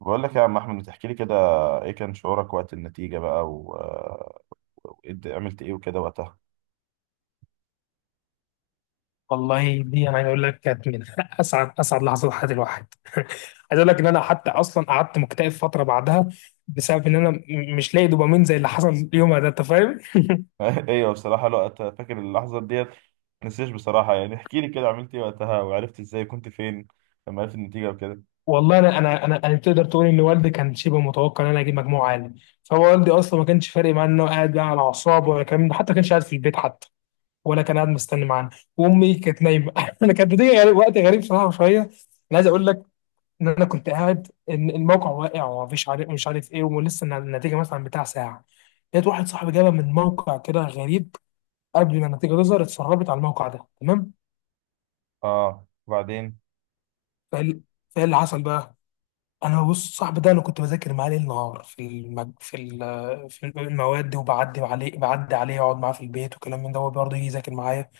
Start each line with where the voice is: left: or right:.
right: بقول لك يا عم احمد، بتحكي لي كده ايه كان شعورك وقت النتيجة بقى عملت ايه وكده وقتها؟
left: والله دي عايز اقول لك كانت من اسعد لحظات حياه الواحد عايز اقول لك ان انا حتى اصلا قعدت مكتئب فتره بعدها بسبب ان انا مش لاقي دوبامين زي اللي حصل يومها ده، انت فاهم.
right: ايوه بصراحة الوقت فاكر اللحظة ديت، نسيش بصراحة. يعني احكي لي كده عملت ايه وقتها وعرفت ازاي كنت فين لما عرفت النتيجة وكده؟
left: والله انا تقدر تقول ان والدي كان شبه متوقع ان انا اجيب مجموع عالي، فهو والدي اصلا ما كانش فارق معاه انه قاعد بقى على اعصابه، ولا كان حتى ما كانش قاعد في البيت حتى، ولا كان قاعد مستني معانا. وامي كانت نايمه. انا كانت بتيجي وقت غريب صراحه شويه. انا عايز اقول لك ان انا كنت قاعد إن الموقع واقع ومفيش عارف مش عارف ايه، ولسه النتيجه مثلا بتاع ساعه، لقيت واحد صاحبي جابها من موقع كده غريب، قبل ما النتيجه تظهر اتسربت على الموقع ده، تمام؟
right: اه، وبعدين.
left: فال- فايه اللي حصل بقى؟ انا بص، صاحبي ده انا كنت بذاكر معاه ليل نهار في المج... في ال... في المواد، وبعدي عليه بعدي عليه اقعد معاه في البيت وكلام من ده، هو برضه يجي يذاكر معايا.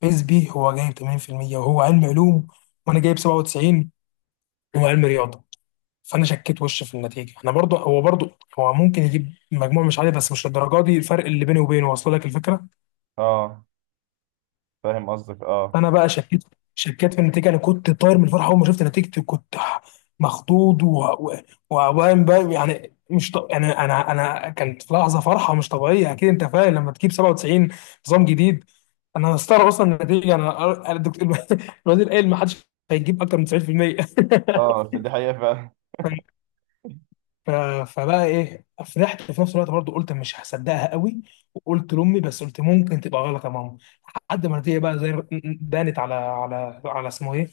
left: فيز بي هو جايب 80%، وهو علم علوم، وانا جايب 97، وهو علم رياضه. فانا شكيت وش في النتيجه، انا برضو هو برضو، هو ممكن يجيب مجموع مش عالي، بس مش للدرجه دي الفرق اللي بيني وبينه. واصل لك الفكره؟
right: اه، فاهم قصدك، اه.
left: فانا بقى شكيت، شكيت في النتيجه. انا كنت طاير من الفرحه اول ما شفت نتيجتي، كنت مخضوض. وقام بقى يعني مش ط... يعني انا كانت في لحظه فرحه مش طبيعيه، اكيد انت فاهم لما تجيب 97 نظام جديد. انا مستغرب اصلا النتيجه، انا الدكتور الوزير قال ما حدش هيجيب اكتر من 90%.
right: اه، فدي حقيقة فعلا.
left: ف- فبقى ايه، فرحت في نفس الوقت برضه قلت مش هصدقها قوي. وقلت لامي، بس قلت ممكن تبقى غلط يا ماما، لحد ما النتيجه بقى زي بانت على اسمه ايه،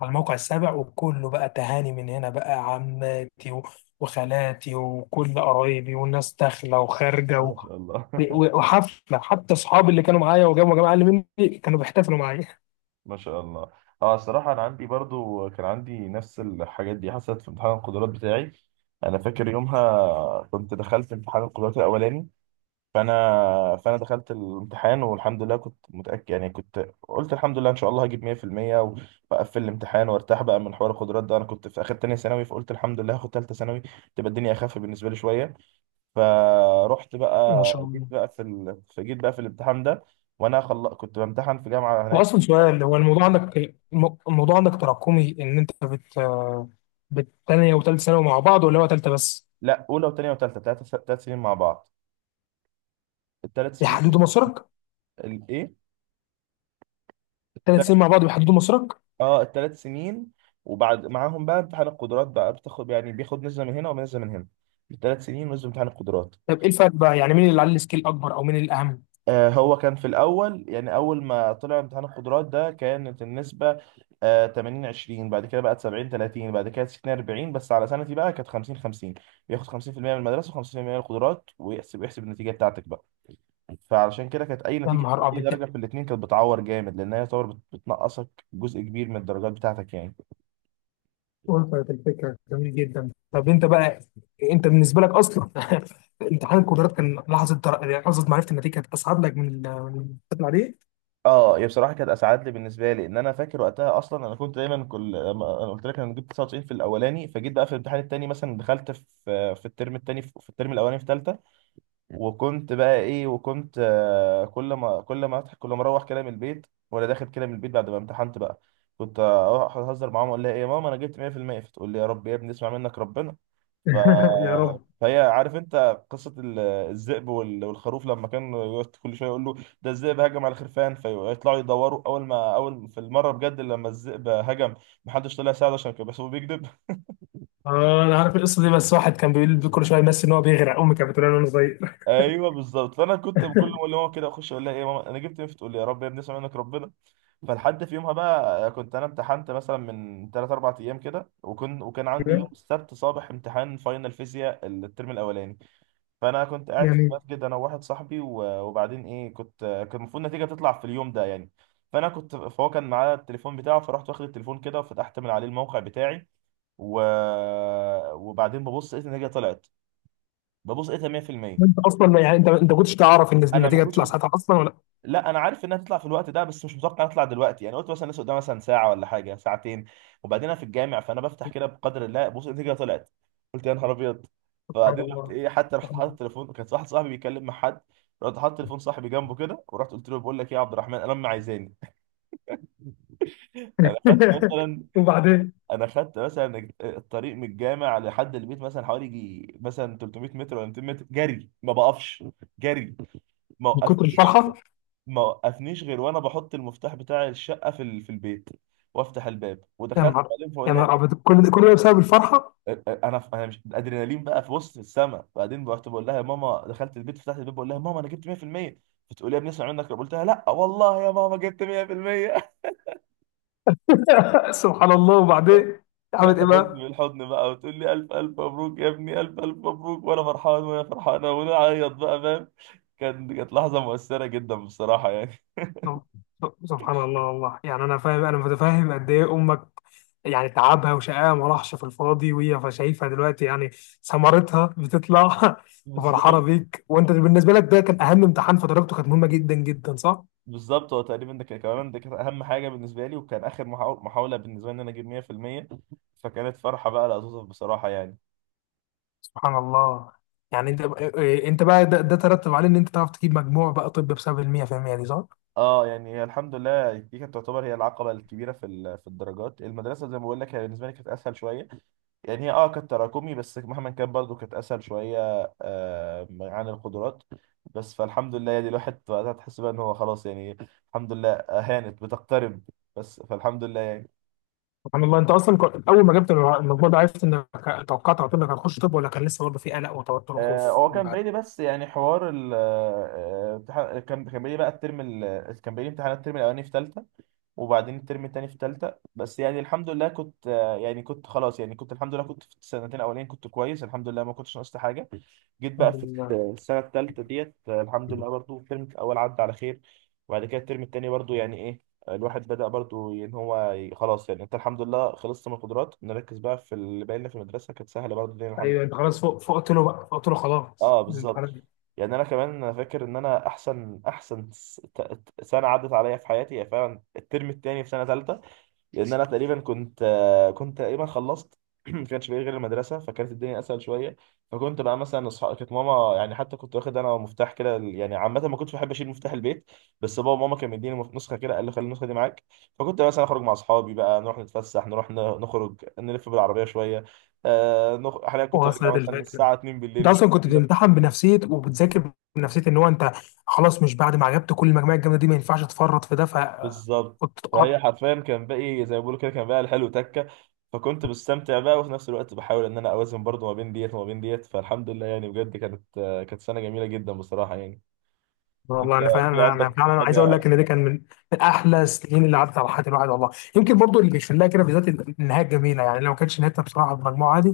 left: على الموقع السابع. وكله بقى تهاني من هنا، بقى عماتي وخالاتي وكل قرايبي، والناس داخله وخارجه
right: ما شاء الله.
left: وحفله حتى. اصحابي اللي كانوا معايا وجابوا جماعه اللي مني كانوا بيحتفلوا معايا.
right: ما شاء الله. اه، الصراحة انا عندي برضو كان عندي نفس الحاجات دي حصلت في امتحان القدرات بتاعي. انا فاكر يومها كنت دخلت امتحان القدرات الاولاني، فانا فانا دخلت الامتحان والحمد لله كنت متاكد. يعني كنت قلت الحمد لله ان شاء الله هجيب 100%، واقفل الامتحان وارتاح بقى من حوار القدرات ده. انا كنت في اخر تانية ثانوي، فقلت الحمد لله هاخد تالتة ثانوي تبقى الدنيا اخف بالنسبه لي شويه. فروحت
left: ما
right: بقى،
left: شاء
right: جيت
left: الله.
right: بقى في ال... فجيت بقى في الامتحان ده. كنت بامتحن في جامعه
left: هو
right: هناك.
left: اصلا سؤال، هو الموضوع عندك، الموضوع عندك تراكمي ان انت بالتانية وتالت ثانوي مع بعض، ولا هو تالتة بس
right: لا، اولى وثانيه وثالثه، ثلاث ثلاث سنين مع بعض، الثلاث سنين.
left: بيحددوا مصيرك؟
right: الايه؟
left: تالت سنين مع بعض بيحددوا مصيرك.
right: اه، الثلاث سنين. وبعد معاهم بقى امتحان القدرات بقى، بتاخد يعني بياخد نسبة من هنا ونسبة من هنا، الثلاث سنين ونسبة امتحان القدرات.
left: طب ايه الفرق بقى يعني، مين اللي عليه السكيل اكبر او مين الاهم؟
right: آه، هو كان في الأول، يعني أول ما طلع امتحان القدرات ده كانت النسبة 80 20، بعد كده بقت 70 30، بعد كده 60 40، بس على سنتي بقى كانت 50 50. بياخد 50% من المدرسة و50% من القدرات، ويحسب النتيجة بتاعتك بقى. فعلشان كده كانت أي
left: يا
right: نتيجة
left: نهار
right: أي
left: ابيض،
right: درجة في الاتنين كانت بتعور جامد، لأنها يعتبر بتنقصك جزء كبير من الدرجات بتاعتك يعني.
left: وصلت الفكرة، جميل جدا. طب انت بقى، انت بالنسبة لك اصلا امتحان القدرات كان لحظة معرفة النتيجة كانت اصعب لك من من الامتحان عليه؟
right: اه، هي بصراحه كانت اسعد لي بالنسبه لي، ان انا فاكر وقتها اصلا. انا كنت دايما انا قلت لك انا جبت 99 في الاولاني، فجيت بقى في الامتحان التاني مثلا دخلت في الترم التاني في الترم الاولاني في ثالثه. وكنت بقى ايه، وكنت، كل ما اروح كده من البيت ولا داخل كده من البيت بعد ما امتحنت بقى، كنت اروح اهزر معاهم اقول لها ايه يا ماما انا جبت 100%، فتقول لي يا رب يا ابني اسمع منك ربنا. ف...
left: يا رب.
right: فهي، عارف انت قصه الذئب والخروف، لما كان يقعد كل شويه يقول له ده الذئب هجم على الخرفان فيطلعوا يدوروا. اول ما اول في المره بجد لما الذئب هجم محدش طلع يساعده عشان كان بيحسبه بيكذب.
left: اه انا عارف القصة دي، بس واحد كان بيقول كل شوية يمثل ان هو بيغرق، امي كانت بتقول له وانا صغير.
right: ايوه بالظبط. فانا كنت بكل ما اقول لماما كده اخش اقول لها ايه يا ماما انا جبت ايه، فتقول لي يا رب يا ابني اسمع منك ربنا. فلحد في يومها بقى، كنت انا امتحنت مثلا من 3 4 ايام كده، وكان عندي يوم
left: بجد؟
right: السبت صباح امتحان فاينل فيزياء الترم الاولاني. فانا كنت قاعد في
left: جميل.
right: المسجد انا وواحد صاحبي، وبعدين ايه، كان المفروض النتيجه تطلع في اليوم ده يعني. فانا كنت فهو كان معاه التليفون بتاعه، فرحت واخد التليفون كده وفتحت من عليه الموقع بتاعي، و... وبعدين ببص لقيت النتيجه طلعت، ببص لقيتها 100%.
left: وانت اصلا يعني، انت كنتش تعرف ان
right: انا ما
left: النتيجه
right: كنتش،
left: هتطلع ساعتها اصلا ولا؟
right: لا انا عارف انها تطلع في الوقت ده، بس مش متوقع نطلع دلوقتي يعني. قلت مثلا لسه قدامها مثلا ساعه ولا حاجه، ساعتين. وبعدين انا في الجامع، فانا بفتح كده بقدر الله، بص النتيجه طلعت. قلت يا نهار ابيض.
left: سبحان
right: فبعدين رحت
left: الله.
right: ايه حتى رحت
left: سبحان
right: حاطط التليفون، وكان واحد صاحبي بيتكلم مع حد، رحت حاطط تليفون صاحبي جنبه كده ورحت قلت له بقول لك ايه يا عبد الرحمن، انا امي عايزاني. انا خدت
left: الله.
right: مثلا
left: وبعدين؟
right: انا خدت مثلا الطريق من الجامع لحد البيت مثلا حوالي يجي مثلا 300 متر ولا 200 متر جري، ما بقفش جري، ما
left: من كتر
right: وقفنيش
left: الفرحه.
right: ما وقفنيش غير وانا بحط المفتاح بتاع الشقه في البيت، وافتح الباب
left: يا
right: ودخلت
left: نهار،
right: بعدين
left: يا
right: فاقول لها
left: نهار ابيض،
right: ايه.
left: كل ده كل ده بسبب الفرحه؟
right: انا انا مش، الادرينالين بقى في وسط السما. بعدين رحت بقول لها يا ماما، دخلت البيت فتحت الباب بقول لها ماما انا جبت 100%، فتقول لي يا ابني اسمع منك. قلت لها لا والله يا ماما جبت 100%.
left: سبحان الله، وبعدين عملت ايه
right: فتاخدني
left: بقى؟
right: بالحضن بقى وتقول لي الف الف مبروك يا ابني، الف الف مبروك. وانا فرحان وهي فرحانه ونعيط بقى، فاهم. كانت لحظه مؤثره جدا بصراحه يعني.
left: نو. سبحان الله والله، يعني انا فاهم، انا متفاهم قد ايه امك يعني تعبها وشقاها ما راحش في الفاضي، وهي شايفها دلوقتي يعني ثمرتها بتطلع. وفرحانه
right: بالظبط.
left: بيك. وانت بالنسبه لك ده كان اهم امتحان فدرجته كانت مهمه جدا جدا، صح؟
right: بالظبط، هو تقريبا ده كان كمان، ده كانت اهم حاجه بالنسبه لي، وكان اخر محاوله بالنسبه لي ان انا اجيب 100%. فكانت فرحه بقى لا توصف بصراحه يعني.
left: سبحان الله. يعني انت بقى، إيه- إيه، انت بقى ده ترتب عليه ان انت تعرف تجيب مجموع بقى طب، بسبب ال 100% دي صح؟
right: اه، يعني هي الحمد لله دي كانت تعتبر هي العقبه الكبيره في الدرجات. المدرسه زي ما بقول لك هي بالنسبه لي كانت اسهل شويه، يعني هي اه كانت تراكمي بس مهما كان برضو كانت اسهل شويه عن القدرات. بس فالحمد لله يعني الواحد وقتها تحس بقى ان هو خلاص يعني، الحمد لله هانت بتقترب. بس فالحمد لله يعني.
left: سبحان الله. انت اصلا كنت، اول ما جبت المجموع ده عرفت انك توقعت على طول انك هتخش طب، ولا كان لسه برضه في قلق وتوتر وخوف
right: هو
left: اللي
right: كان
left: بعد؟
right: باين لي، بس يعني حوار كان باين لي بقى، كان باين لي امتحانات الترم الاولاني في ثالثه وبعدين الترم الثاني في ثالثه. بس يعني الحمد لله كنت، يعني كنت خلاص، يعني كنت الحمد لله كنت في السنتين الاولين كنت كويس الحمد لله، ما كنتش ناقصت حاجه. جيت بقى
left: الحمد
right: في
left: لله.
right: السنه الثالثه ديت، الحمد لله برضو الترم الاول عدى على خير. وبعد كده الترم الثاني برضو يعني ايه، الواحد بدأ برضو ان هو خلاص يعني انت الحمد لله خلصت من القدرات، نركز بقى في اللي باقي لنا في المدرسه. كانت سهله برضو الدنيا الحمد
left: ايوه انت
right: لله.
left: خلاص فوق، فقت له بقى، فقت له خلاص
right: اه
left: الامتحانات
right: بالظبط.
left: دي.
right: يعني انا كمان، أنا فاكر ان انا احسن احسن سنه عدت عليا في حياتي هي فعلا الترم الثاني في سنه ثالثه. لان انا تقريبا كنت، كنت تقريبا خلصت. ما كانش بقى غير المدرسه، فكانت الدنيا اسهل شويه. فكنت بقى مثلا اصحاب، كانت ماما يعني حتى كنت واخد انا مفتاح كده يعني، عامه ما كنتش بحب اشيل مفتاح البيت، بس بابا وماما كانوا مديني نسخه كده، قال لي خلي النسخه دي معاك. فكنت مثلا اخرج مع اصحابي بقى نروح نتفسح، نروح نخرج نلف بالعربيه شويه. حاليا كنت برجع
left: وصلت
right: مثلا
left: الفكره.
right: الساعه 2
left: انت
right: بالليل مش
left: اصلا كنت بتمتحن بنفسيه وبتذاكر بنفسيه ان هو انت خلاص، مش بعد ما عجبت كل المجموعه الجامده دي ما ينفعش تفرط في ده، ف...
right: بالظبط. فهي حرفيا كان باقي زي ما بقول كده، كان باقي الحلو تكه. فكنت بستمتع بقى وفي نفس الوقت بحاول ان انا اوازن برضو ما بين ديت وما بين ديت. فالحمد لله يعني بجد كانت سنه جميله جدا بصراحه يعني. انت
left: والله انا فعلا،
right: في
left: انا
right: عندك
left: فعلا عايز اقول
right: حاجه؟
left: لك ان ده كان من من احلى السنين اللي عدت على حياه الواحد، والله. يمكن برضو اللي بيشفل لها كده بالذات النهايه الجميله يعني، لو ما كانتش نهايتها بصراحه بالمجموعه دي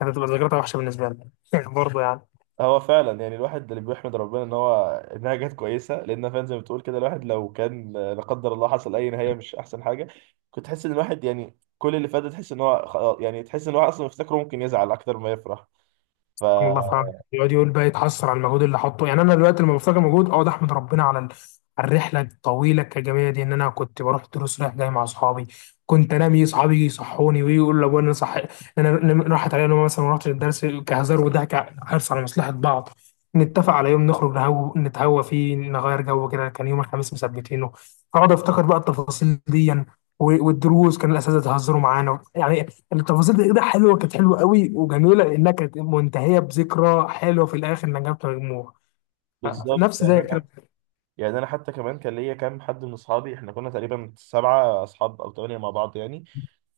left: كانت هتبقى ذكرياتها وحشه بالنسبه لنا برضو يعني.
right: هو فعلا يعني الواحد اللي بيحمد ربنا ان هو انها جت كويسه، لان فعلا زي ما بتقول كده الواحد لو كان لا قدر الله حصل اي نهايه مش احسن حاجه، كنت تحس ان الواحد يعني كل اللي فات ده تحس ان هو خلاص يعني، تحس ان هو اصلا مفتكره ممكن يزعل اكتر ما يفرح. ف
left: سبحان الله فعلا، يقعد يقول بقى يتحسر على المجهود اللي حطه. يعني انا دلوقتي لما بفتكر مجهود، اه ده احمد ربنا على على الرحله الطويله الكجميه دي، ان انا كنت بروح دروس رايح جاي مع اصحابي، كنت انام يجي اصحابي يجي يصحوني، ويقول لابويا إن انا صح، إن أنا راحت عليا نوم مثلا ما رحتش الدرس كهزار وضحك، حرص على مصلحه بعض. نتفق على يوم نخرج نهو نتهوى فيه نغير جو كده، كان يوم الخميس مثبتينه. اقعد افتكر بقى التفاصيل دي يعني، والدروس كان الاساتذه يهزروا معانا يعني. التفاصيل دي كده حلوه، كانت حلوه قوي وجميله، لانها كانت منتهيه بذكرى حلوه في الاخر انها جابت مجموع
right: بالظبط.
left: نفس زي كده.
right: يعني انا حتى كمان كان ليا كام حد من اصحابي، احنا كنا تقريبا سبعه اصحاب او ثمانيه مع بعض يعني.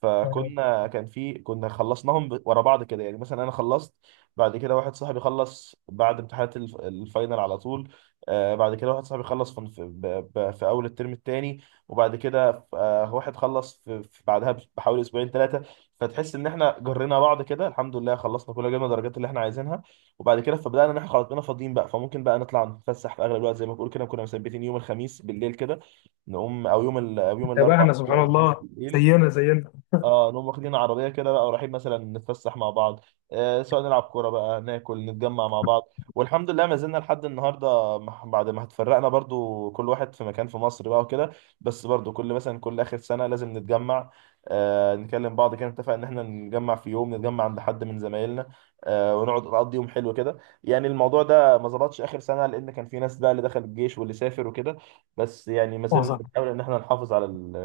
right: فكنا كان في كنا خلصناهم ورا بعض كده، يعني مثلا انا خلصت، بعد كده واحد صاحبي خلص بعد امتحانات الفاينل على طول. آه بعد كده واحد صاحبي خلص في اول الترم الثاني. وبعد كده واحد خلص في بعدها بحوالي اسبوعين ثلاثه. فتحس ان احنا جرينا بعض كده، الحمد لله خلصنا كلنا جبنا درجات اللي احنا عايزينها. وبعد كده فبدأنا ان احنا خلاص بقينا فاضيين بقى، فممكن بقى نطلع نتفسح. في اغلب الوقت زي ما بقول كده كنا مثبتين يوم الخميس بالليل كده، نقوم او يوم الاربع
left: بتتابعنا
right: بالليل
left: سبحان
right: او الخميس
left: الله،
right: بالليل.
left: زينا زينا.
right: اه نقوم واخدين عربيه كده بقى ورايحين مثلا نتفسح مع بعض، آه سواء نلعب كوره بقى، ناكل نتجمع مع بعض. والحمد لله ما زلنا لحد النهارده، بعد ما اتفرقنا برضو كل واحد في مكان في مصر بقى وكده. بس برضو كل مثلا كل اخر سنه لازم نتجمع، آه نكلم بعض كده نتفق ان احنا نتجمع في يوم، نتجمع عند حد من زمايلنا، آه ونقعد نقضي يوم حلو كده. يعني الموضوع ده ما ظبطش اخر سنه لان كان في ناس بقى اللي دخل الجيش واللي سافر وكده، بس يعني ما زلنا
left: وصل
right: بنحاول ان احنا نحافظ على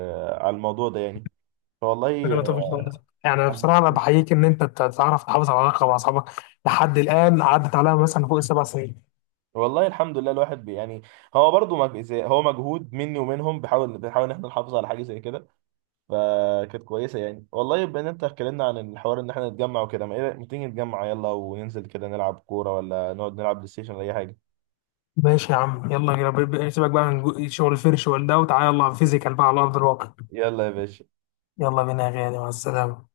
right: على الموضوع ده يعني.
left: فكرة
right: والله
left: لطيفة جدا. يعني بصراحه انا
right: الحمد-
left: بحييك ان انت تعرف تحافظ على العلاقه مع اصحابك لحد الان، عدت عليها مثلا فوق ال7 سنين.
right: والله الحمد لله الواحد بي يعني، هو برضو هو مجهود مني ومنهم، بنحاول ان احنا نحافظ على حاجه زي كده. فكانت كويسه يعني والله. بما ان انت اتكلمنا عن الحوار ان احنا نتجمع وكده، ما ايه رأيك- ما تيجي نتجمع يلا وننزل كده نلعب كوره، ولا نقعد نلعب بلاي ستيشن، ولا اي حاجه؟
left: ماشي يا عم، يلا بينا، سيبك بقى من شغل الفرش والده وتعالى يلا فيزيكال بقى على ارض الواقع.
right: يلا يا باشا.
left: يلا بينا يا غالي، مع السلامه.